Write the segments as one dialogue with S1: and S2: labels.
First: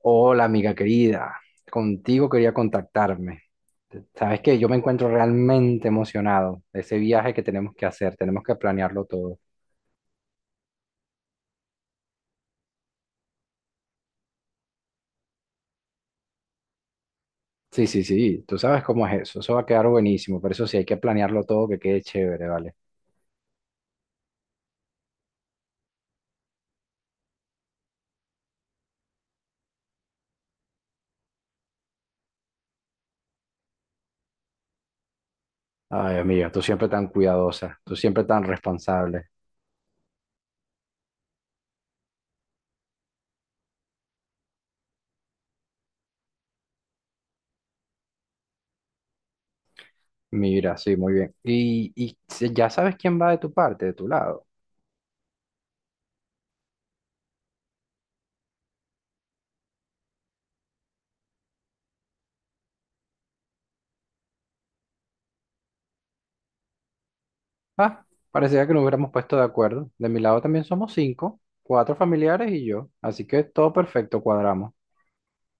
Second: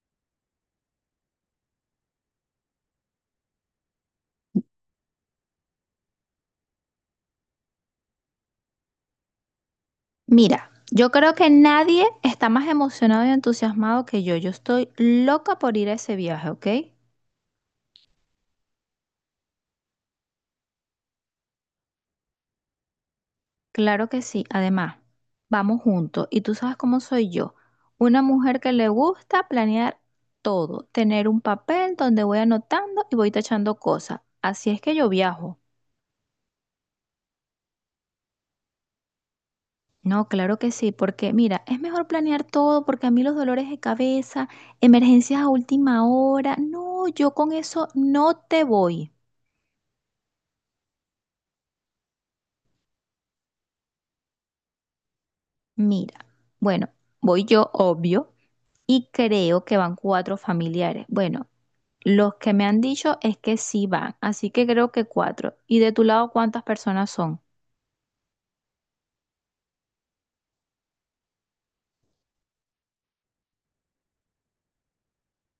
S1: Hola, amiga querida. Contigo quería contactarme. Sabes que yo me encuentro realmente emocionado de ese viaje que tenemos que hacer. Tenemos que planearlo todo.
S2: Mira, yo creo que nadie está más emocionado y entusiasmado que yo. Yo estoy loca por ir a ese viaje, ¿ok?
S1: Sí, sí, sí. Tú sabes cómo es eso. Eso va a quedar buenísimo. Pero eso sí, hay que planearlo todo que quede chévere, ¿vale?
S2: Claro que sí. Además, vamos juntos. Y tú sabes cómo soy yo. Una mujer que le gusta planear todo, tener un papel donde voy anotando y voy tachando cosas. Así es que yo viajo.
S1: Ay, amiga, tú siempre tan cuidadosa. Tú siempre tan responsable.
S2: No, claro que sí, porque mira, es mejor planear todo porque a mí los dolores de cabeza, emergencias a última hora, no, yo con eso no te voy.
S1: Mira, sí, muy bien. Y ya sabes quién va de tu parte, de tu lado.
S2: Mira, bueno, voy yo obvio y creo que van cuatro familiares. Bueno, los que me han dicho es que sí van, así que creo que cuatro. ¿Y de tu lado cuántas personas son?
S1: Ah, parecía que nos hubiéramos puesto de acuerdo. De mi lado también somos cinco, cuatro familiares y yo. Así que todo perfecto, cuadramos.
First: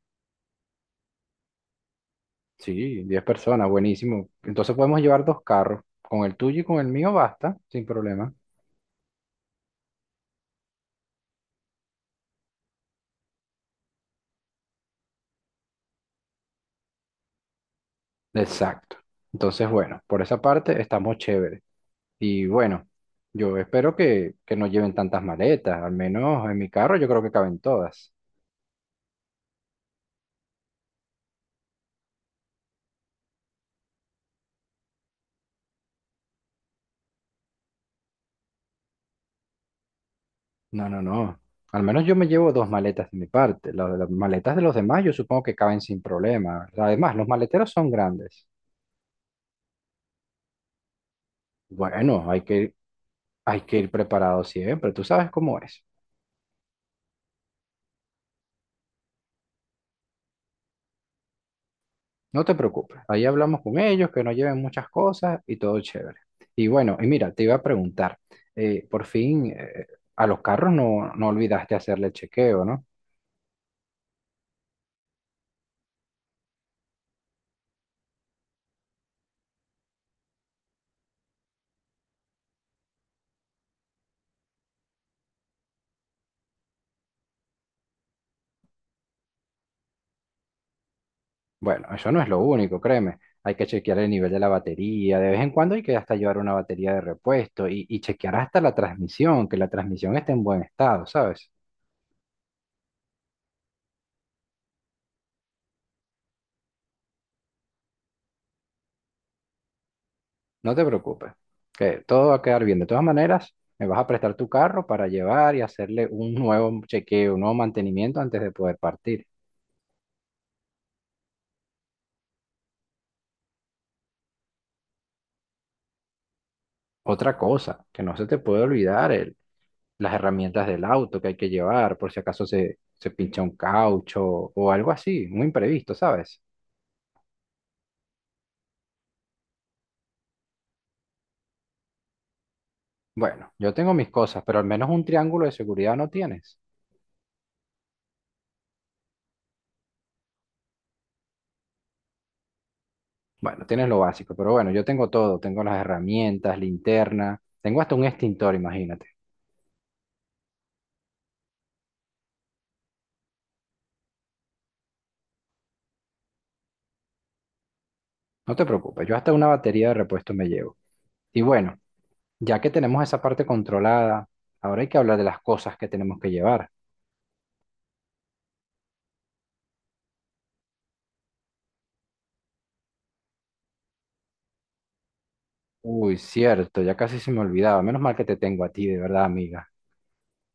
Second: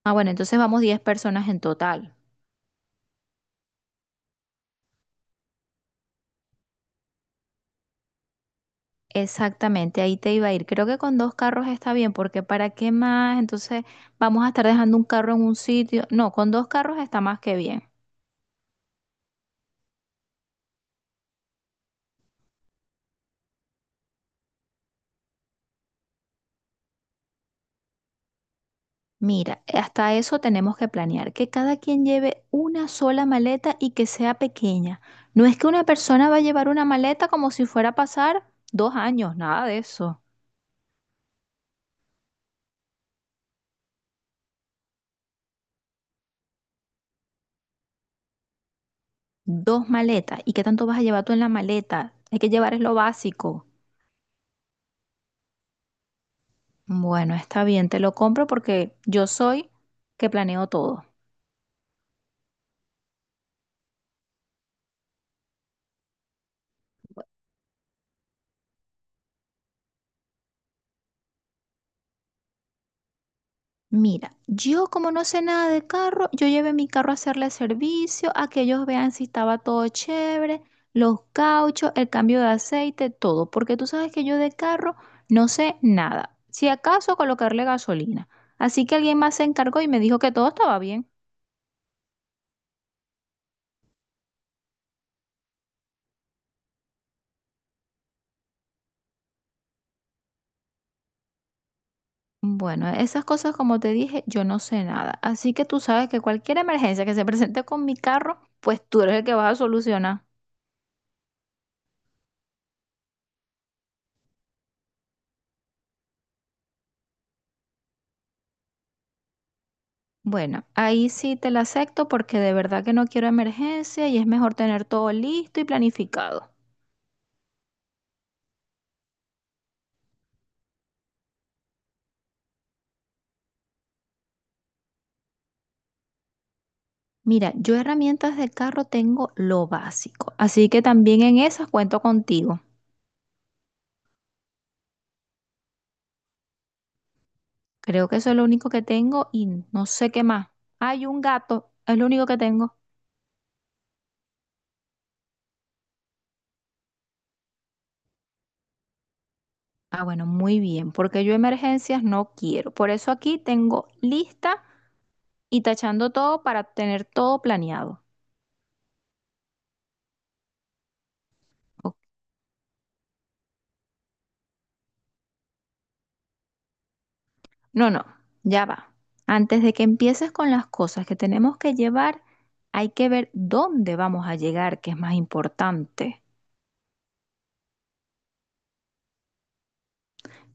S2: Ah, bueno, entonces vamos 10 personas en total.
S1: Sí, 10 personas, buenísimo. Entonces podemos llevar dos carros. Con el tuyo y con el mío basta, sin problema.
S2: Exactamente, ahí te iba a ir. Creo que con dos carros está bien, porque ¿para qué más? Entonces vamos a estar dejando un carro en un sitio. No, con dos carros está más que bien.
S1: Exacto. Entonces, bueno, por esa parte estamos chéveres. Y bueno, yo espero que no lleven tantas maletas. Al menos en mi carro yo creo que caben todas.
S2: Mira, hasta eso tenemos que planear, que cada quien lleve una sola maleta y que sea pequeña. No es que una persona va a llevar una maleta como si fuera a pasar dos años, nada de eso.
S1: No, no, no. Al menos yo me llevo dos maletas de mi parte. Las maletas de los demás yo supongo que caben sin problema. Además, los maleteros son grandes.
S2: Dos maletas. ¿Y qué tanto vas a llevar tú en la maleta?
S1: Bueno,
S2: Hay
S1: hay
S2: que llevar
S1: que,
S2: es lo
S1: hay
S2: básico.
S1: que ir preparado siempre. Tú sabes cómo es.
S2: Bueno, está bien, te lo compro porque yo soy que planeo todo.
S1: No te preocupes, ahí hablamos con ellos, que no lleven muchas cosas y todo chévere. Y bueno, y mira, te iba a preguntar, por fin a los carros no, no olvidaste hacerle el chequeo, ¿no?
S2: Mira, yo como no sé nada de carro, yo llevé mi carro a hacerle servicio, a que ellos vean si estaba todo chévere, los cauchos, el cambio de aceite, todo, porque tú sabes que yo de carro no sé nada, si acaso colocarle gasolina. Así que alguien más se encargó y me dijo que todo estaba bien.
S1: Bueno, eso no es lo único, créeme. Hay que chequear el nivel de la batería, de vez en cuando hay que hasta llevar una batería de repuesto y chequear hasta la transmisión, que la transmisión esté en buen estado, ¿sabes?
S2: Bueno, esas cosas como te dije, yo no sé nada, así que tú sabes que cualquier emergencia que se presente con mi carro, pues tú eres el que vas a solucionar.
S1: No te preocupes, que todo va a quedar bien. De todas maneras, me vas a prestar tu carro para llevar y hacerle un nuevo chequeo, un nuevo mantenimiento antes de poder partir.
S2: Bueno, ahí sí te la acepto porque de verdad que no quiero emergencia y es mejor tener todo listo y planificado.
S1: Otra cosa, que no se te puede olvidar, las herramientas del auto que hay que llevar por si acaso se pincha un caucho o algo así, muy imprevisto, ¿sabes?
S2: Mira, yo herramientas de carro tengo lo básico, así que también en esas cuento contigo.
S1: Bueno, yo tengo mis cosas, pero al menos un triángulo de seguridad no tienes.
S2: Creo que eso es lo único que tengo y no sé qué más. Hay un gato, es lo único que tengo.
S1: Bueno, tienes lo básico, pero bueno, yo tengo todo, tengo las herramientas, linterna, tengo hasta un extintor, imagínate.
S2: Ah, bueno, muy bien, porque yo emergencias no quiero. Por eso aquí tengo lista y tachando todo para tener todo planeado.
S1: No te preocupes, yo hasta una batería de repuesto me llevo. Y bueno,
S2: Ok.
S1: ya que tenemos esa parte controlada, ahora hay que hablar de las cosas que tenemos que llevar.
S2: No, no, ya va. Antes de que empieces con las cosas que tenemos que llevar, hay que ver dónde vamos a llegar, que es más
S1: Uy,
S2: importante.
S1: cierto, ya casi se me olvidaba. Menos mal que te tengo a ti, de verdad, amiga.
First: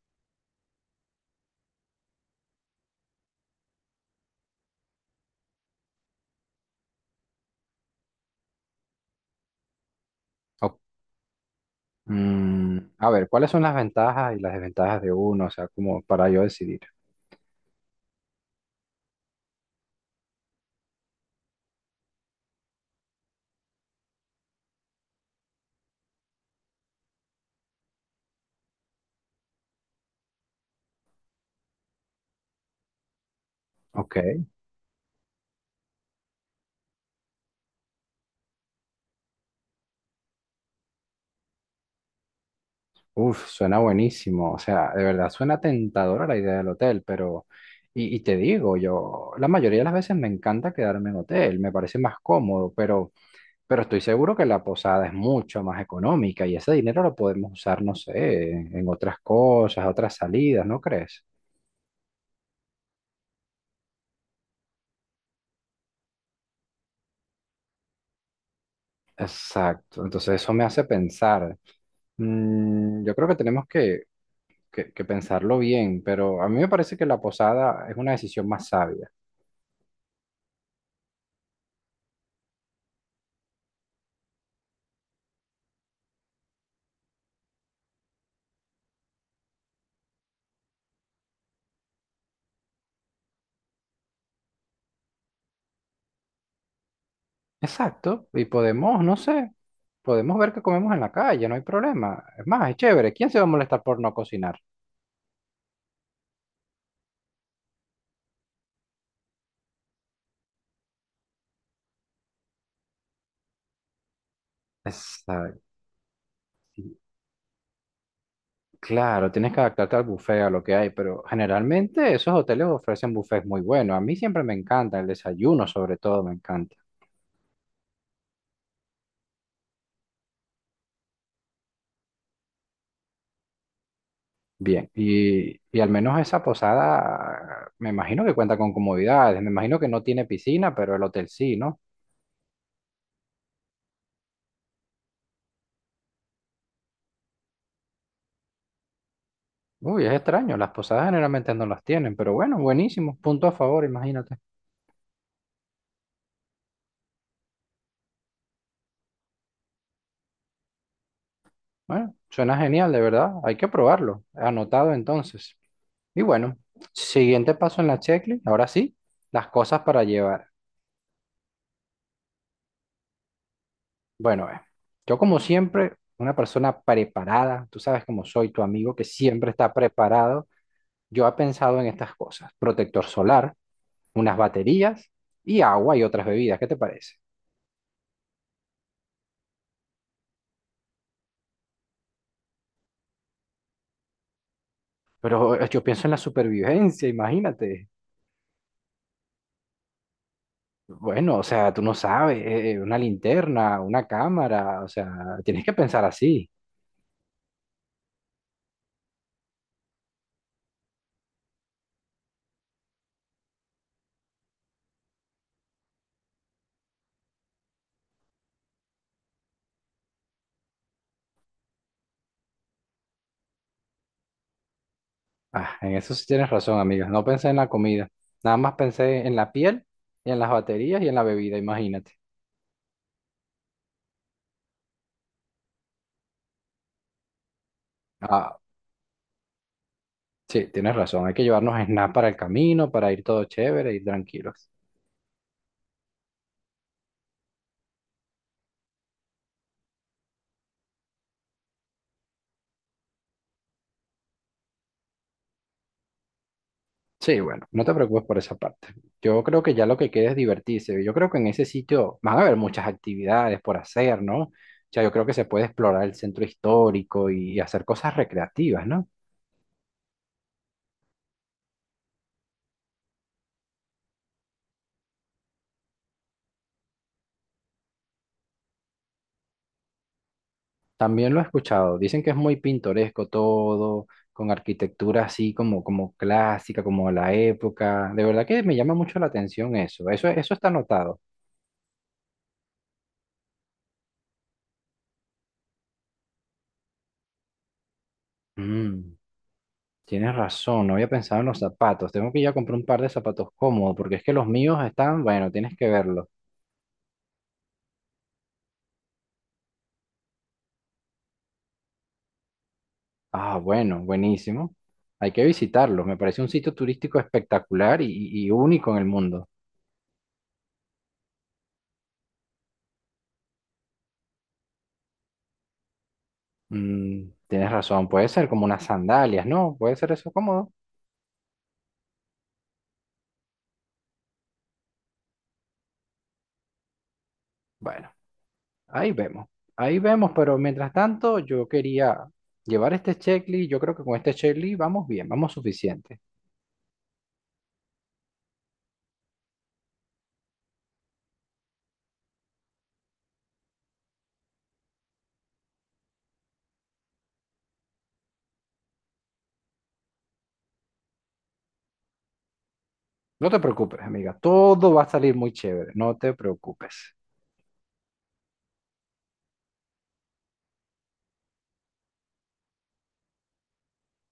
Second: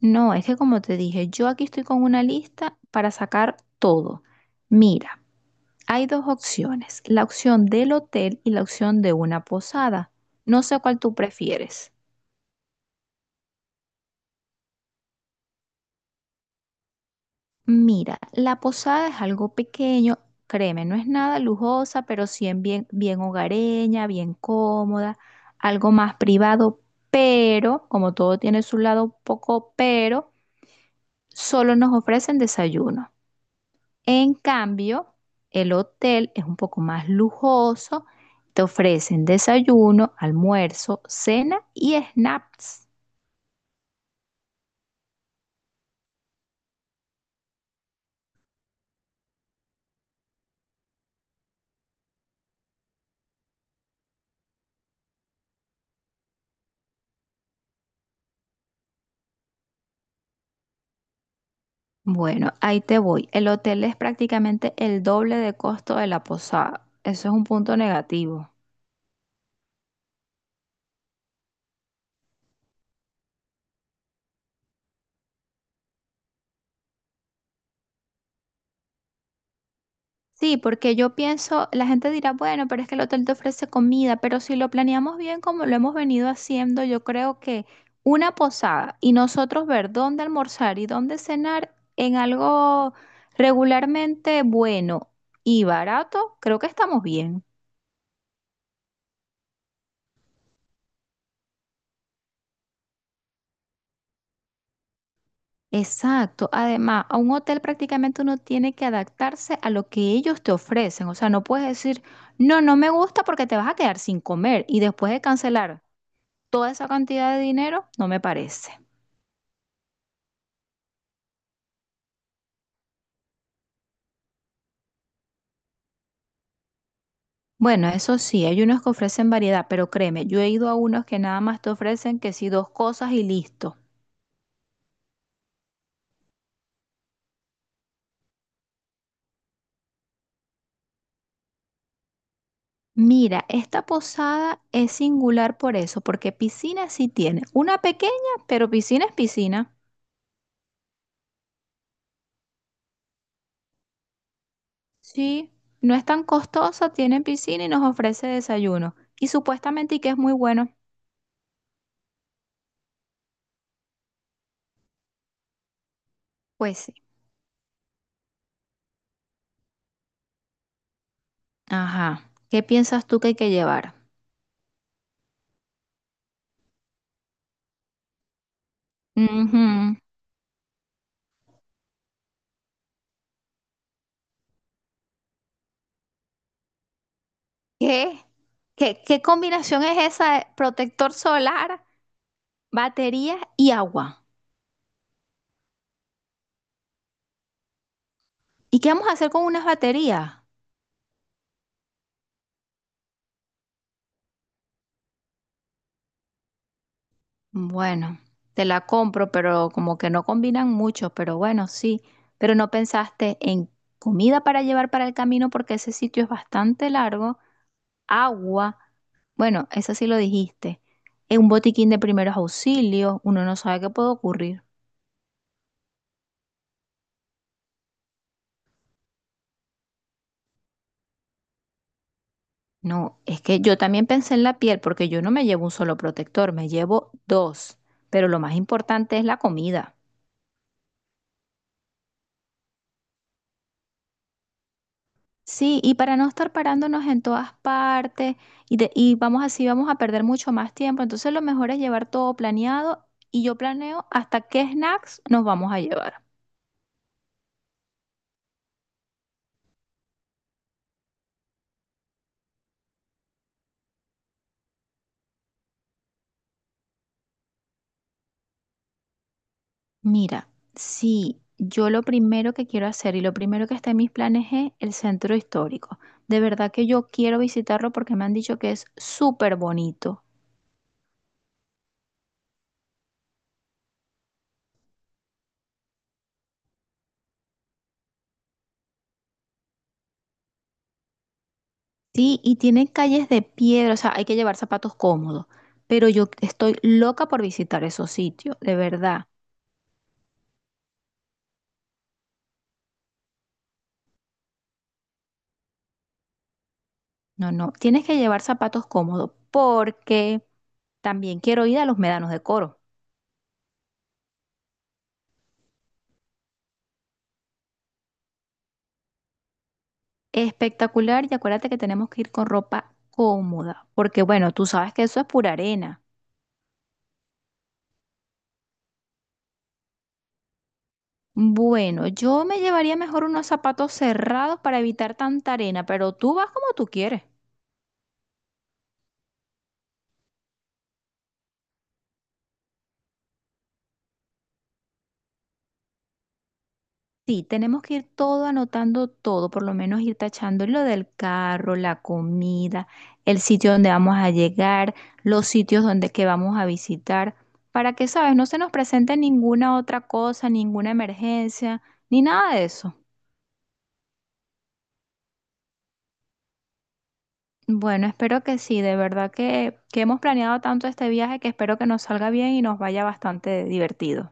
S2: No, es que como te dije, yo aquí estoy con una lista para sacar todo. Mira, hay dos opciones, la opción del hotel y la opción de una posada. No
S1: O-
S2: sé cuál tú prefieres.
S1: a ver, ¿cuáles son las ventajas y las desventajas de uno? O sea, como para yo decidir.
S2: Mira, la posada es algo pequeño, créeme, no es nada lujosa, pero sí en bien, bien hogareña, bien cómoda, algo más privado, pero como todo tiene su lado poco pero, solo nos ofrecen desayuno.
S1: Ok,
S2: En cambio, el hotel es un poco más lujoso, te ofrecen desayuno, almuerzo, cena y snacks.
S1: uf, suena buenísimo. O sea, de verdad, suena tentadora la idea del hotel, pero... Y te digo, yo, la mayoría de las veces me encanta quedarme en hotel, me parece más cómodo, pero estoy seguro que la posada es mucho más económica y ese dinero lo podemos usar, no sé, en otras cosas, otras salidas, ¿no crees?
S2: Bueno, ahí te voy. El hotel es prácticamente el doble de costo de la posada. Eso es un punto negativo.
S1: Exacto, entonces eso me hace pensar. Mm, yo creo que tenemos que pensarlo bien, pero a mí me parece que la posada es una decisión más sabia.
S2: Sí, porque yo pienso, la gente dirá, bueno, pero es que el hotel te ofrece comida, pero si lo planeamos bien como lo hemos venido haciendo, yo creo que una posada y nosotros ver dónde almorzar y dónde cenar en algo regularmente bueno y barato, creo que estamos bien.
S1: Exacto, y podemos, no sé, podemos ver qué comemos en la calle, no hay problema. Es más, es chévere, ¿quién se va a molestar por no cocinar?
S2: Exacto. Además, a un hotel prácticamente uno tiene que adaptarse a lo que ellos te ofrecen. O sea, no puedes decir, no, no me gusta porque te vas a quedar sin comer y después de
S1: Exacto.
S2: cancelar toda esa cantidad de dinero, no me parece.
S1: Claro, tienes que adaptarte al buffet, a lo que hay, pero generalmente esos hoteles ofrecen buffets muy buenos. A mí siempre me encanta el desayuno, sobre todo me encanta.
S2: Bueno, eso sí, hay unos que ofrecen variedad, pero créeme, yo he ido a unos que nada más te ofrecen que sí dos cosas y listo.
S1: Bien, y al menos esa posada, me imagino que cuenta con comodidades, me imagino que no tiene piscina, pero el hotel sí, ¿no?
S2: Mira, esta posada es singular por eso, porque piscina sí tiene. Una pequeña, pero piscina es piscina.
S1: Uy, es extraño, las posadas generalmente no las tienen, pero bueno, buenísimo, punto a favor, imagínate.
S2: Sí, no es tan costosa, tiene piscina y nos ofrece desayuno. Y supuestamente y que es muy bueno.
S1: Bueno, suena genial, de verdad, hay que probarlo, anotado entonces. Y bueno,
S2: Pues sí.
S1: siguiente paso en la checklist, ahora sí, las cosas para llevar.
S2: Ajá. ¿Qué piensas tú que hay que llevar?
S1: Bueno, yo como siempre, una persona preparada, tú sabes cómo soy tu amigo que siempre está
S2: Ujú.
S1: preparado, yo he pensado en estas cosas, protector solar unas baterías y agua y otras bebidas. ¿Qué te parece?
S2: ¿Qué? ¿Qué, qué combinación es esa? De protector solar, baterías y agua.
S1: Pero yo pienso en la supervivencia, imagínate.
S2: ¿Y qué vamos a hacer con unas baterías?
S1: Bueno, o sea, tú no sabes, una linterna, una cámara, o sea, tienes que pensar así.
S2: Bueno, te la compro, pero como que no combinan mucho, pero bueno, sí. Pero no pensaste en comida para llevar para el camino porque ese sitio es bastante largo, agua. Bueno, eso sí lo dijiste. En un botiquín de primeros auxilios, uno no sabe qué puede ocurrir.
S1: Ah, en eso sí tienes razón, amiga. No pensé en la comida, nada más pensé en la piel y en las baterías y en la bebida, imagínate.
S2: No, es que yo también pensé en la piel porque yo no me llevo un solo protector, me llevo dos. Pero lo más
S1: Ah,
S2: importante es la comida.
S1: sí, tienes razón, hay que llevarnos snacks para el camino, para ir todo chévere, ir tranquilos.
S2: Sí, y para no estar parándonos en todas partes y, y vamos así, vamos a perder mucho más tiempo. Entonces lo mejor es llevar todo planeado y yo planeo hasta qué snacks nos vamos a llevar.
S1: Sí, bueno, no te preocupes por esa parte. Yo creo que ya lo que queda es divertirse. Yo creo que en ese sitio van a haber muchas actividades por hacer, ¿no? O sea, yo creo que se puede explorar el centro histórico y hacer cosas recreativas, ¿no?
S2: Mira, sí, yo lo primero que quiero hacer y lo primero que está en mis planes es el centro histórico. De verdad que yo quiero visitarlo porque me han dicho que es súper bonito.
S1: También lo he escuchado. Dicen que es muy pintoresco todo, con arquitectura así como, como clásica, como la época. De verdad que me llama mucho la atención eso. Eso está anotado.
S2: Sí, y tiene calles de piedra, o sea, hay que llevar zapatos cómodos. Pero yo estoy loca por visitar esos sitios, de
S1: Mm,
S2: verdad.
S1: tienes razón, no había pensado en los zapatos. Tengo que ir a comprar un par de zapatos cómodos, porque es que los míos están, bueno, tienes que verlos.
S2: No, no, tienes que llevar zapatos cómodos porque también quiero ir a los médanos de Coro.
S1: Ah, bueno, buenísimo. Hay que visitarlo. Me parece un sitio turístico espectacular y único en el mundo.
S2: Espectacular, y acuérdate que tenemos que ir con ropa cómoda, porque bueno, tú sabes que eso es pura arena.
S1: Mm, tienes razón, puede ser como unas sandalias, ¿no? Puede ser eso cómodo.
S2: Bueno, yo me llevaría mejor unos zapatos cerrados para evitar tanta arena, pero tú vas como tú quieres.
S1: Bueno, ahí vemos. Ahí vemos, pero mientras tanto yo quería llevar este checklist. Yo creo que con este checklist vamos bien, vamos suficiente.
S2: Sí, tenemos que ir todo anotando todo, por lo menos ir tachando lo del carro, la comida, el sitio donde vamos a llegar, los sitios donde que vamos a visitar, para que, sabes, no se nos presente ninguna otra cosa, ninguna emergencia, ni nada de eso.
S1: No te preocupes, amiga. Todo va a salir muy chévere. No te preocupes.
S2: Bueno, espero que sí, de verdad que hemos planeado tanto este viaje que espero que nos salga bien y nos vaya bastante divertido.